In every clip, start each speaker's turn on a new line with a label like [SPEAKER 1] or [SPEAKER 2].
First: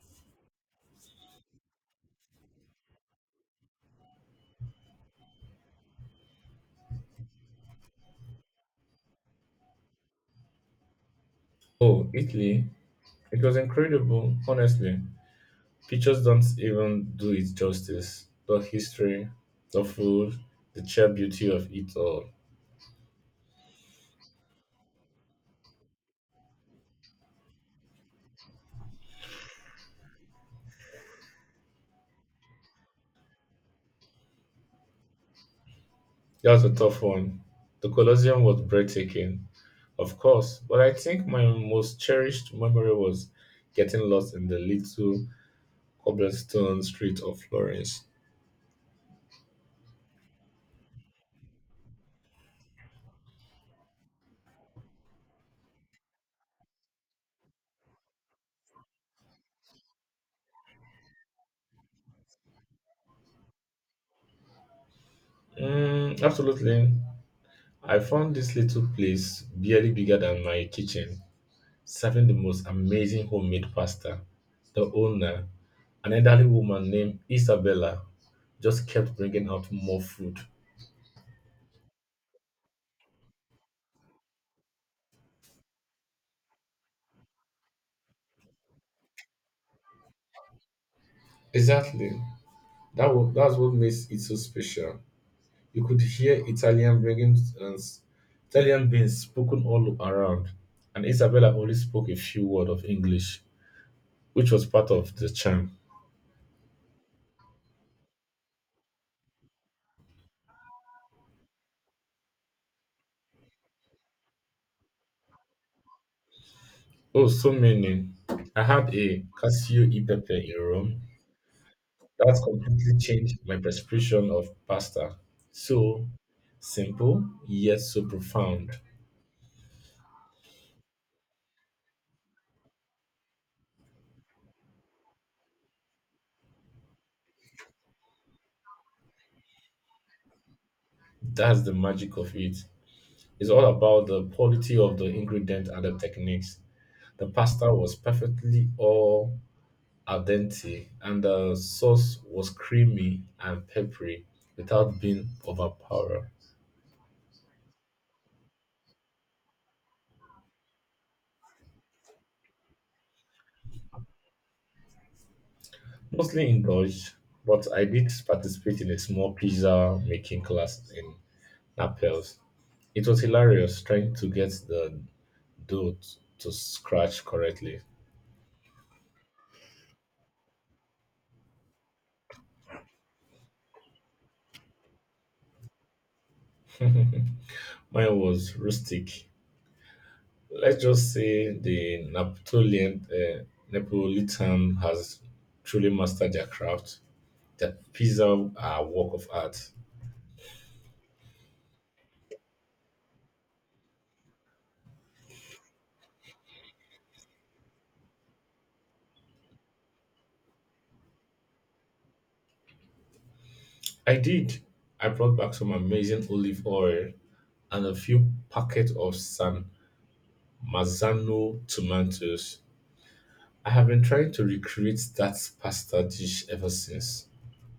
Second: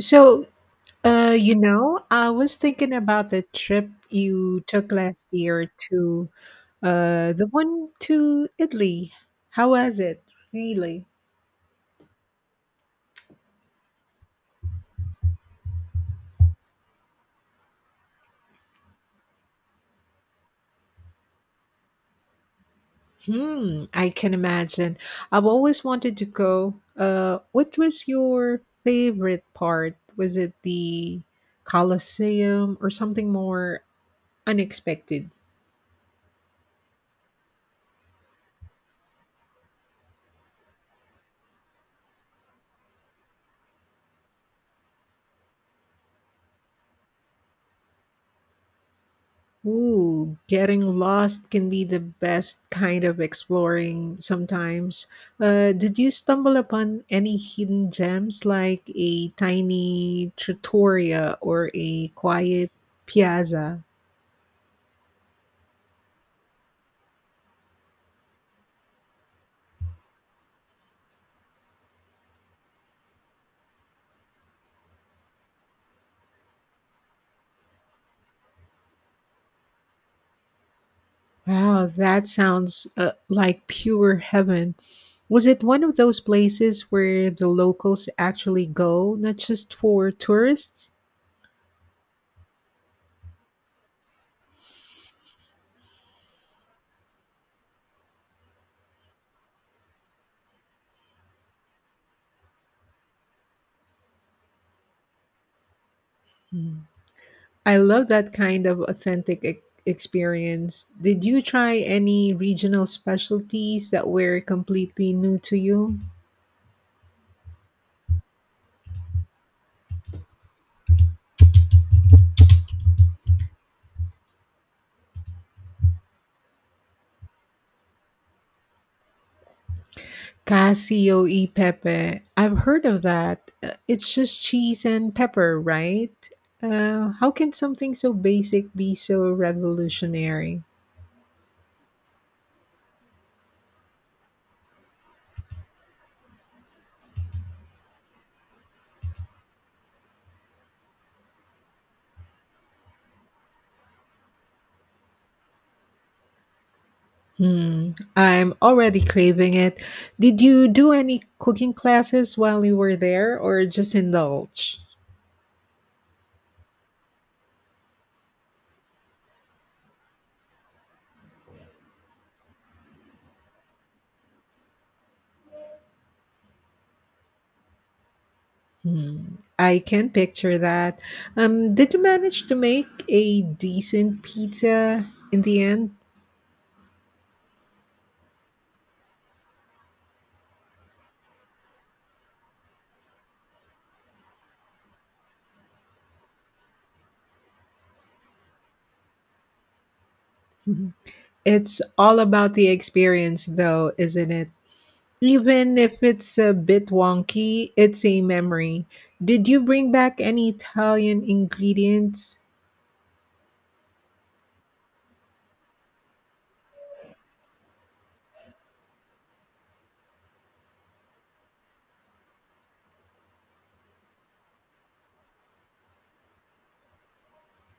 [SPEAKER 1] So, I was thinking about the trip you took last year to the one to Italy. How was it? Really?
[SPEAKER 2] Oh, Italy. It was incredible, honestly. Pictures don't even do it justice. The history, the food, the sheer beauty of it all.
[SPEAKER 1] Hmm, I can imagine. I've always wanted to go. What was your favorite part? Was it the Colosseum or something more unexpected?
[SPEAKER 2] That was a tough one. The Colosseum was breathtaking, of course, but I think my most cherished memory was getting lost in the little cobblestone street of Florence.
[SPEAKER 1] Ooh, getting lost can be the best kind of exploring sometimes. Did you stumble upon any hidden gems like a tiny trattoria or a quiet piazza?
[SPEAKER 2] Mm, absolutely. I found this little place barely bigger than my kitchen serving the most amazing homemade pasta. The owner, an elderly woman named Isabella, just kept bringing out more food.
[SPEAKER 1] Wow, that sounds like pure heaven. Was it one of those places where the locals actually go, not just for tourists?
[SPEAKER 2] Exactly. That's what makes it so special. You could hear Italian being spoken all around, and Isabella only spoke a few words of English, which was part of the charm.
[SPEAKER 1] Hmm. I love that kind of authentic experience. Did you try any regional specialties that were completely new to you?
[SPEAKER 2] Oh, so many. I had a Casio e pepe in Rome. That completely changed my perception of pasta. So simple, yet so profound.
[SPEAKER 1] Casio e pepe. I've heard of that. It's just cheese and pepper, right? How can something so basic be so revolutionary?
[SPEAKER 2] That's the magic of it. It's all about the quality of the ingredient and the techniques. The pasta was perfectly all al dente, and the sauce was creamy and peppery without being overpowering.
[SPEAKER 1] Hmm, I'm already craving it. Did you do any cooking classes while you were there or just indulge?
[SPEAKER 2] Mostly indulged, but I did participate in a small pizza making class in Naples. It was hilarious trying to get the to scratch correctly.
[SPEAKER 1] Hmm, I can picture that. Did you manage to make a decent pizza in the end?
[SPEAKER 2] Mine was rustic. Let's just say the Napolitan has truly mastered their craft. Their pizza are a work of art.
[SPEAKER 1] Mhm. It's all about the experience, though, isn't it? Even if it's a bit wonky, it's a memory. Did you bring back any Italian ingredients?
[SPEAKER 2] I did. I brought back some amazing olive oil and a few packets of San Marzano tomatoes. I have been trying to recreate that pasta dish ever since.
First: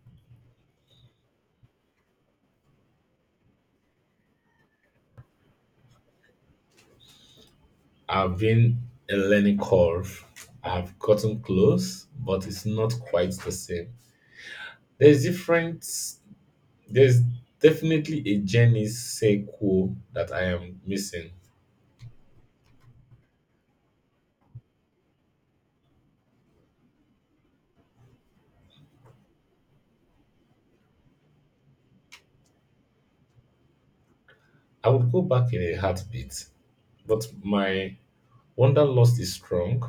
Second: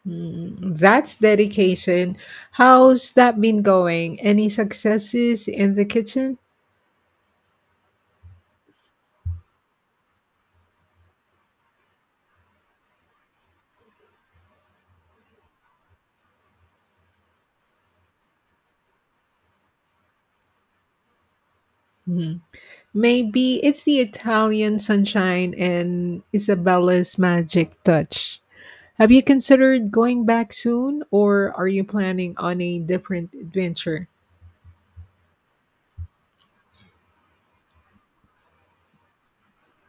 [SPEAKER 1] Mm, that's dedication. How's that been going? Any successes in the kitchen?
[SPEAKER 2] I've been a learning curve. I've gotten close, but it's not quite the same. There's different there's definitely a Jenny sequel that I am missing.
[SPEAKER 1] Mhm. Maybe it's the Italian sunshine and Isabella's magic touch. Have you considered going back soon, or are you planning on a different adventure?
[SPEAKER 2] I would go back in a heartbeat, but my wanderlust is strong.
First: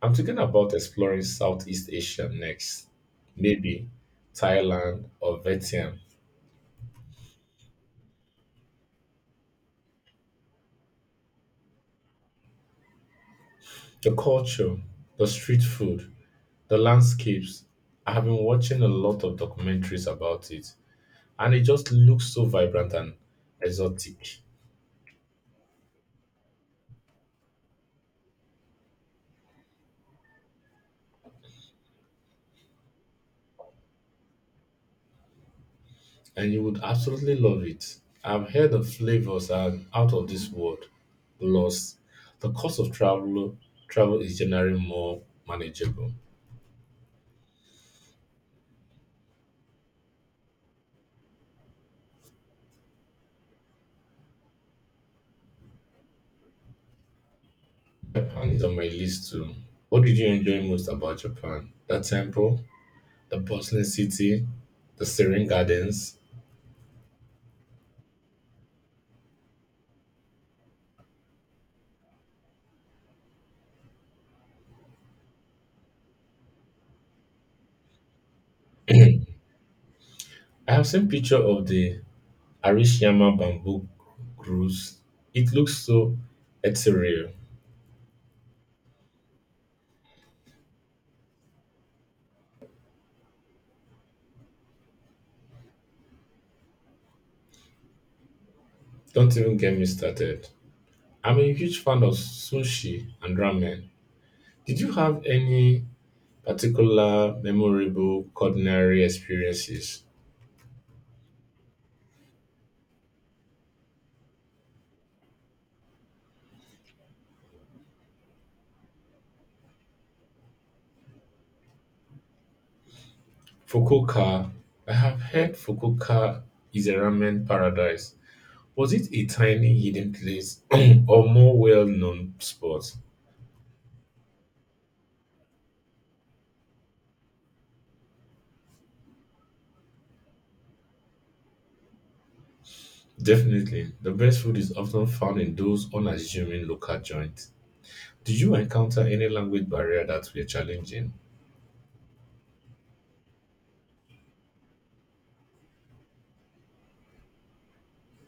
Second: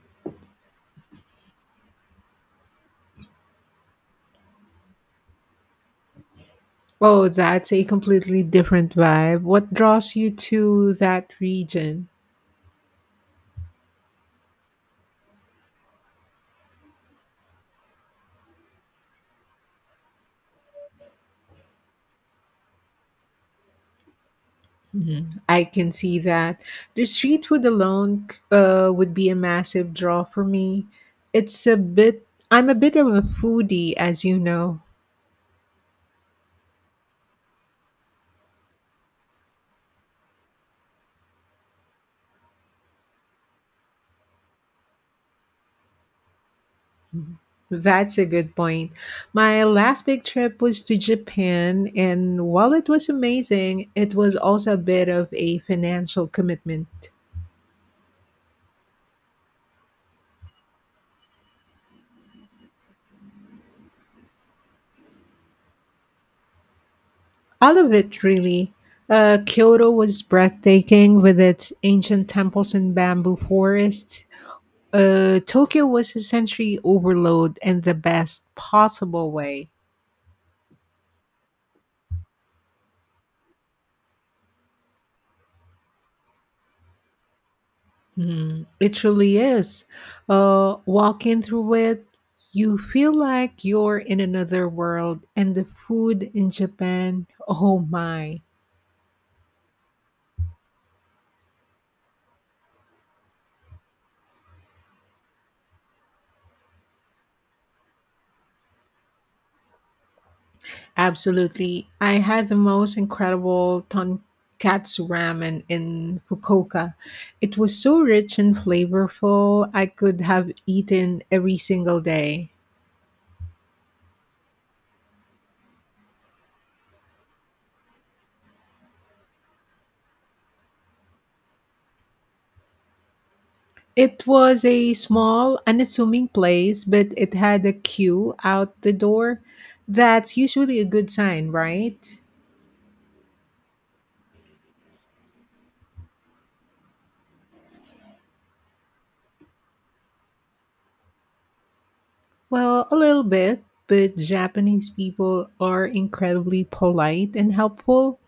[SPEAKER 2] I'm thinking about exploring Southeast Asia next. Maybe Thailand or Vietnam.
[SPEAKER 1] Oh, that's a completely different vibe. What draws you to that region?
[SPEAKER 2] The culture, the street food, the landscapes. I have been watching a lot of documentaries about it, and it just looks so vibrant and exotic.
[SPEAKER 1] Mhm. I can see that. The street food alone would be a massive draw for me. It's a bit, I'm a bit of a foodie, as you know.
[SPEAKER 2] And you would absolutely love it. I've heard the flavors are out of this world. Plus, the cost of travel is generally more manageable.
[SPEAKER 1] Mhm. That's a good point. My last big trip was to Japan, and while it was amazing, it was also a bit of a financial commitment.
[SPEAKER 2] Japan is on my list too. What did you enjoy most about Japan? The temple, the bustling city, the serene gardens.
[SPEAKER 1] All of it, really. Kyoto was breathtaking with its ancient temples and bamboo forests. Tokyo was a sensory overload in the best possible way.
[SPEAKER 2] I have seen picture of the Arashiyama bamboo grows. It looks so ethereal.
[SPEAKER 1] Mm, it truly is. Walking through it, you feel like you're in another world, and the food in Japan, oh my.
[SPEAKER 2] Don't even get me started. I'm a huge fan of sushi and ramen. Did you have any particular memorable culinary experiences?
[SPEAKER 1] Absolutely. I had the most incredible tonkatsu ramen in Fukuoka. It was so rich and flavorful, I could have eaten every single day.
[SPEAKER 2] Fukuoka. I have heard Fukuoka is a ramen paradise. Was it a tiny hidden place or more well known spot?
[SPEAKER 1] It was a small, unassuming place, but it had a queue out the door. That's usually a good sign, right?
[SPEAKER 2] Definitely. The best food is often found in those unassuming local joints. Did you encounter any language barrier that were challenging?
[SPEAKER 1] Well, a little bit, but Japanese people are incredibly polite and helpful.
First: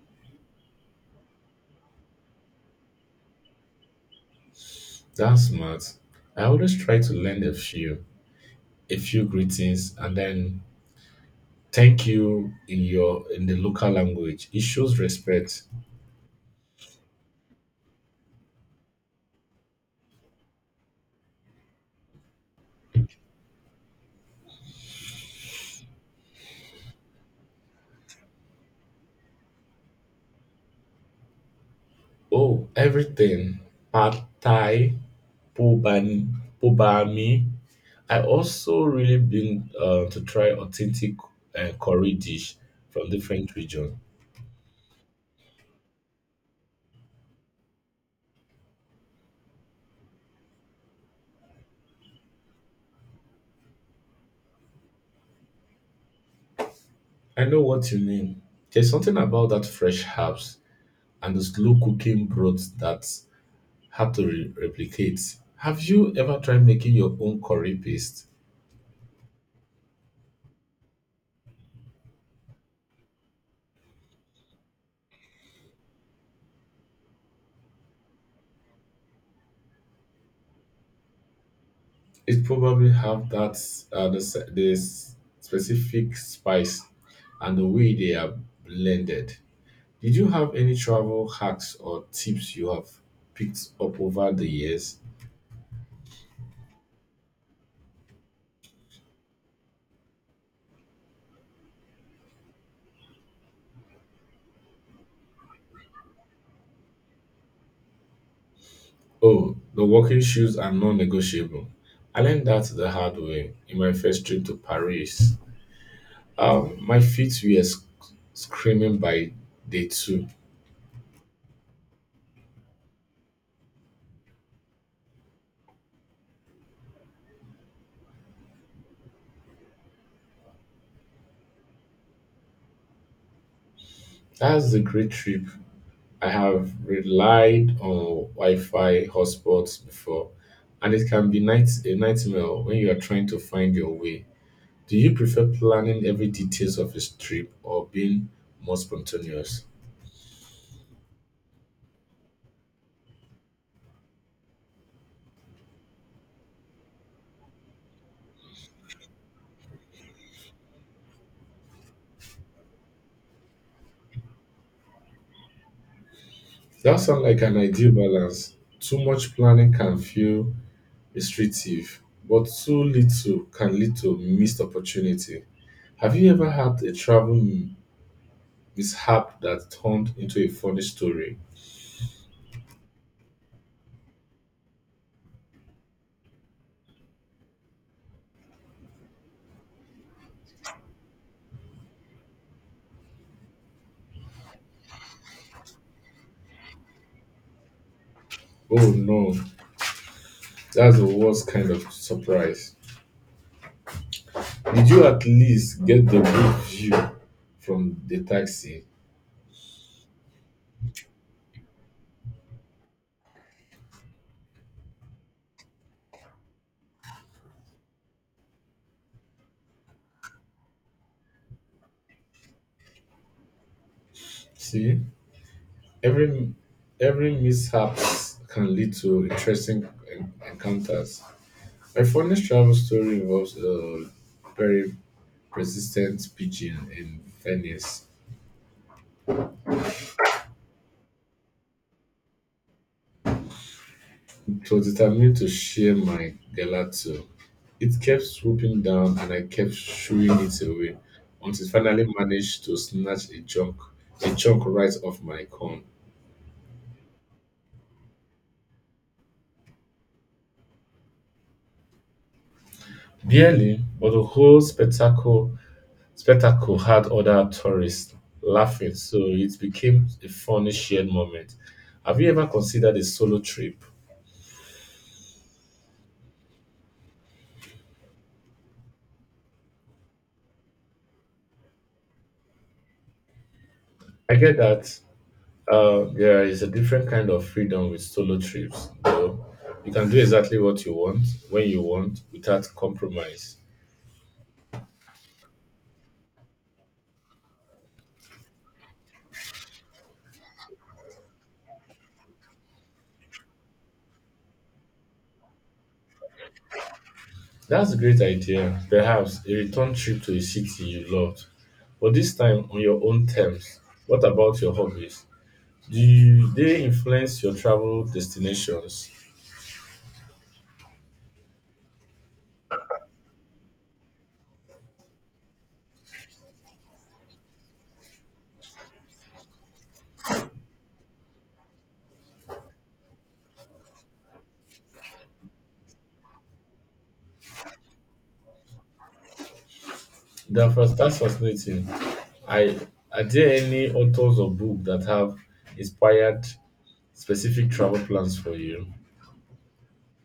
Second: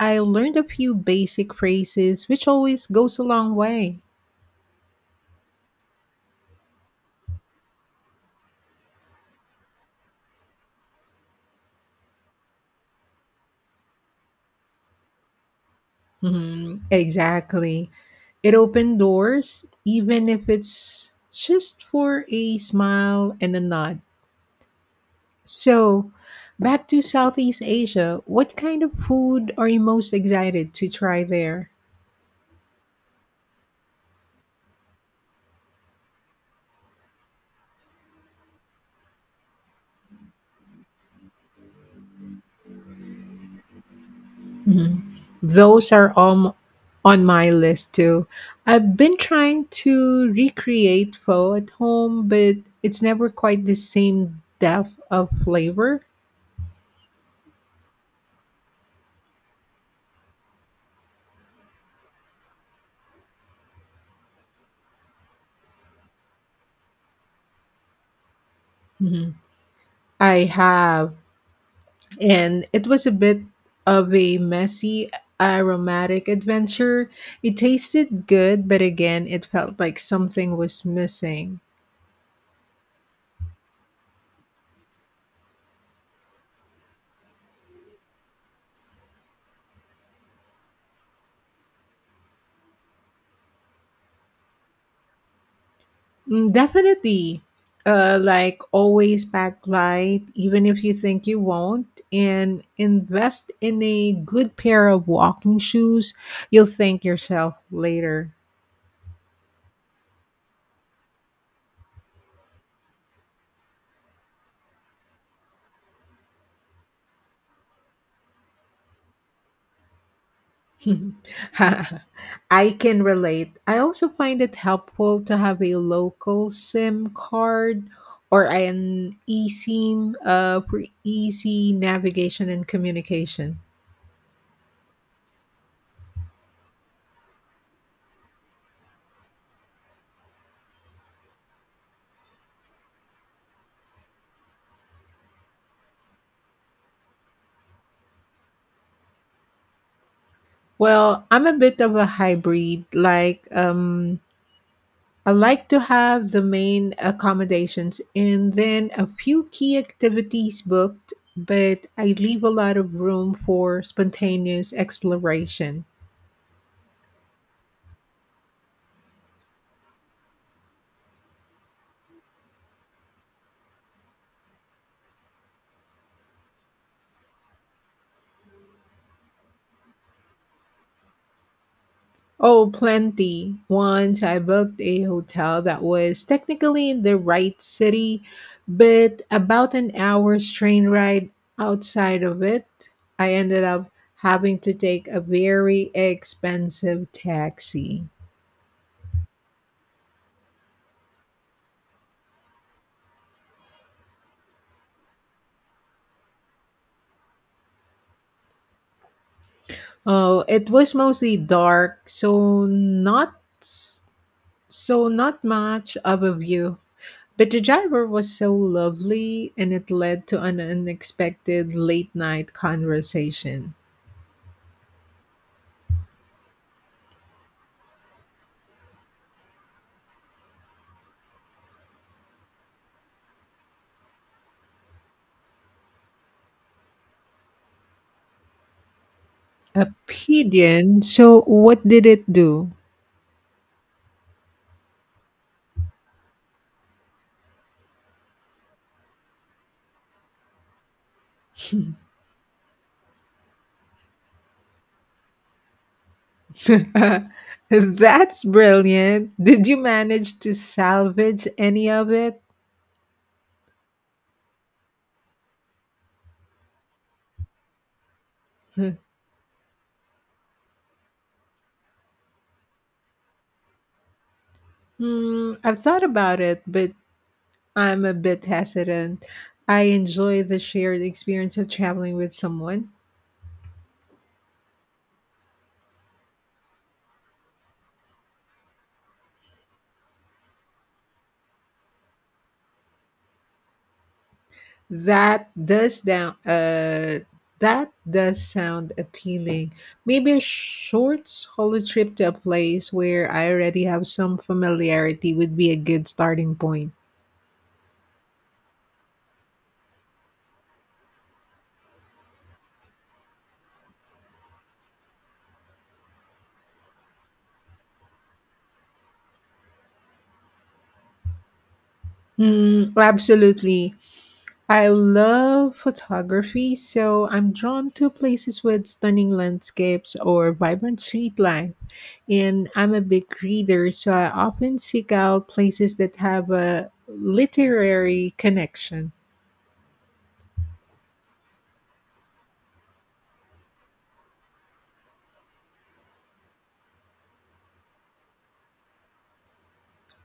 [SPEAKER 1] I learned a few basic phrases, which always goes a long way.
[SPEAKER 2] That's smart. I always try to learn a few greetings, and then thank you in your in the local language. It shows respect.
[SPEAKER 1] Mhm, exactly. It opened doors, even if it's just for a smile and a nod. So, back to Southeast Asia, what kind of food are you most excited to try there?
[SPEAKER 2] Oh, everything. Pad Thai, Pobani, Pobami. I also really been to try authentic curry dish from different region.
[SPEAKER 1] Mhm. Those are on my list too. I've been trying to recreate pho at home, but it's never quite the same depth of flavor.
[SPEAKER 2] I know what you mean. There's something about that fresh herbs and the slow cooking broth that replicate. Have you ever tried making your own curry paste?
[SPEAKER 1] Mhm. I have, and it was a bit of a messy aromatic adventure. It tasted good, but again, it felt like something was missing.
[SPEAKER 2] It probably have that specific spice and the way they are blended. Did you have any travel hacks or tips you have picked up over the years?
[SPEAKER 1] Mm, definitely. Like always pack light, even if you think you won't, and invest in a good pair of walking shoes. You'll thank yourself later.
[SPEAKER 2] Oh, the walking shoes are non-negotiable. I learned that the hard way in my first trip to Paris. My feet were screaming by day two.
[SPEAKER 1] I can relate. I also find it helpful to have a local SIM card or an eSIM for easy navigation and communication.
[SPEAKER 2] That's a great trip. I have relied on Wi-Fi hotspots before, and it can be night a nightmare when you are trying to find your way. Do you prefer planning every details of a trip or being more spontaneous?
[SPEAKER 1] Well, I'm a bit of a hybrid. I like to have the main accommodations and then a few key activities booked, but I leave a lot of room for spontaneous exploration.
[SPEAKER 2] That sounds like an ideal balance. Too much planning can feel restrictive, but too little can lead to missed opportunity. Have you ever had a travel mishap that turned into a funny story?
[SPEAKER 1] Oh, plenty. Once I booked a hotel that was technically in the right city, but about an hour's train ride outside of it, I ended up having to take a very expensive taxi.
[SPEAKER 2] Oh no, that's the worst kind of surprise. Did you at least get the good view from the taxi?
[SPEAKER 1] Oh, it was mostly dark, so not s- so not much of a view. But the driver was so lovely, and it led to an unexpected late night conversation.
[SPEAKER 2] See, every every mishap can lead to interesting encounters. My funniest travel story involves a very persistent pigeon in Venice.
[SPEAKER 1] A pigeon. So, what did it do?
[SPEAKER 2] It was determined to share my gelato. It kept swooping down and I kept shooing it away until it finally managed to snatch a chunk right off my cone.
[SPEAKER 1] That's brilliant. Did you manage to salvage any of it?
[SPEAKER 2] Barely, but the whole spectacle had other tourists laughing, so it became a funny shared moment. Have you ever considered a solo trip?
[SPEAKER 1] Hmm, I've thought about it, but I'm a bit hesitant. I enjoy the shared experience of traveling with someone.
[SPEAKER 2] I get that. Yeah, it's a different kind of freedom with solo trips, though. You can do exactly what you want, when you want, without compromise.
[SPEAKER 1] That does down uh that does sound appealing. Maybe a short solo trip to a place where I already have some familiarity would be a good starting point.
[SPEAKER 2] That's a great idea. Perhaps a return trip to a city you loved, but this time on your own terms. What about your hobbies? Do you, they influence your travel destinations?
[SPEAKER 1] Mm, absolutely. I love photography, so I'm drawn to places with stunning landscapes or vibrant streetlights. And I'm a big reader, so I often seek out places that have a literary connection.
[SPEAKER 2] That's fascinating. I are there any authors or books that have inspired specific travel plans for you?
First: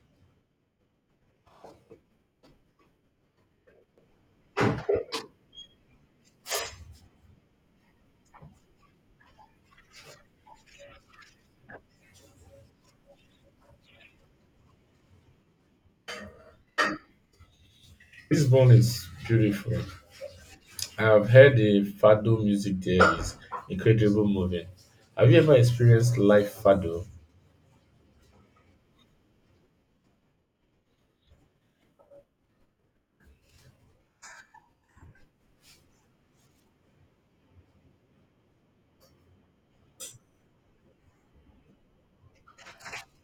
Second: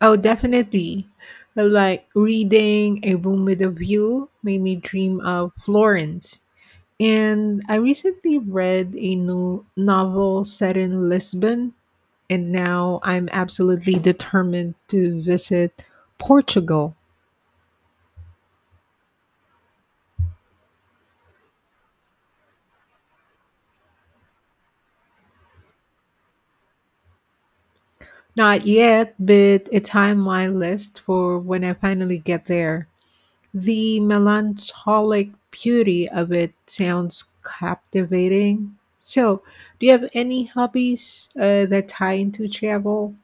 [SPEAKER 1] Oh, definitely. Like reading A Room with a View made me dream of Florence. And I recently read a new novel set in Lisbon, and now I'm absolutely determined to visit Portugal.
[SPEAKER 2] Lisbon is beautiful. I've heard the fado music there is incredible moving. Have you ever experienced live fado?
[SPEAKER 1] Not yet, but it's high on my list for when I finally get there. The melancholic beauty of it sounds captivating. So, do you have any hobbies that tie into travel?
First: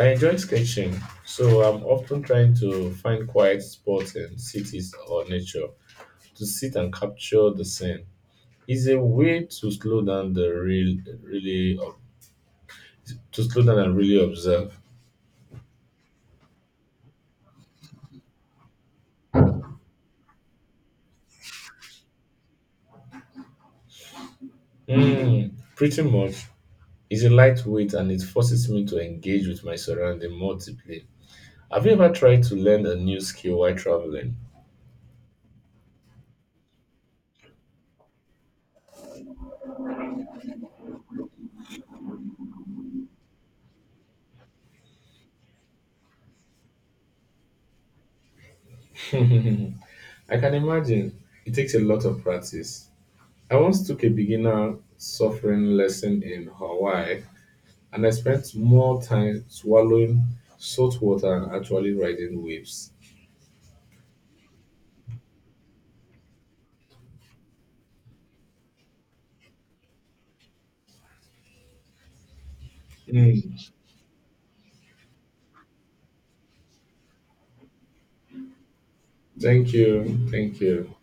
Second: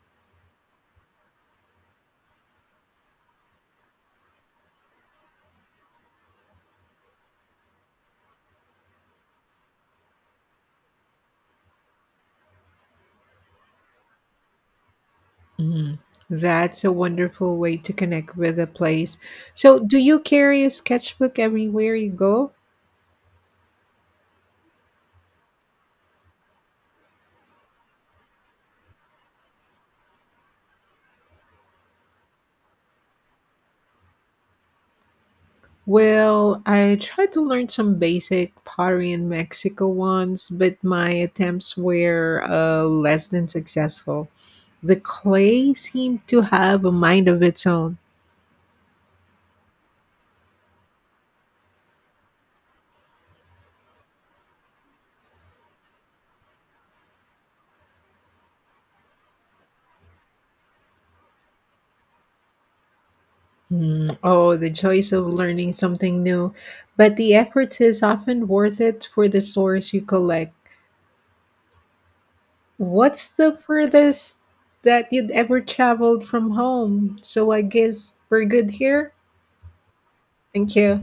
[SPEAKER 2] I enjoy sketching, so I'm often trying to find quiet spots in cities or nature to sit and capture the scene. It's a way to slow down the real, really, to slow down and really observe.
[SPEAKER 1] Mhm. That's a wonderful way to connect with a place. So, do you carry a sketchbook everywhere you go?
[SPEAKER 2] Mm, pretty much, it's a lightweight and it forces me to engage with my surrounding more deeply. Have you ever tried to learn a new skill while traveling?
[SPEAKER 1] Well, I tried to learn some basic pottery in Mexico once, but my attempts were less than successful. The clay seemed to have a mind of its own.
[SPEAKER 2] I can imagine it takes a lot of practice. I once took a beginner suffering lesson in Hawaii and I spent more time swallowing salt water and actually riding waves.
[SPEAKER 1] Hmm, oh, the choice of learning something new. But the effort is often worth it for the stories you collect. What's the
[SPEAKER 2] Mm.
[SPEAKER 1] furthest that you'd ever traveled from home? So I guess we're good here.
[SPEAKER 2] Thank you. Thank
[SPEAKER 1] Thank
[SPEAKER 2] you.
[SPEAKER 1] you.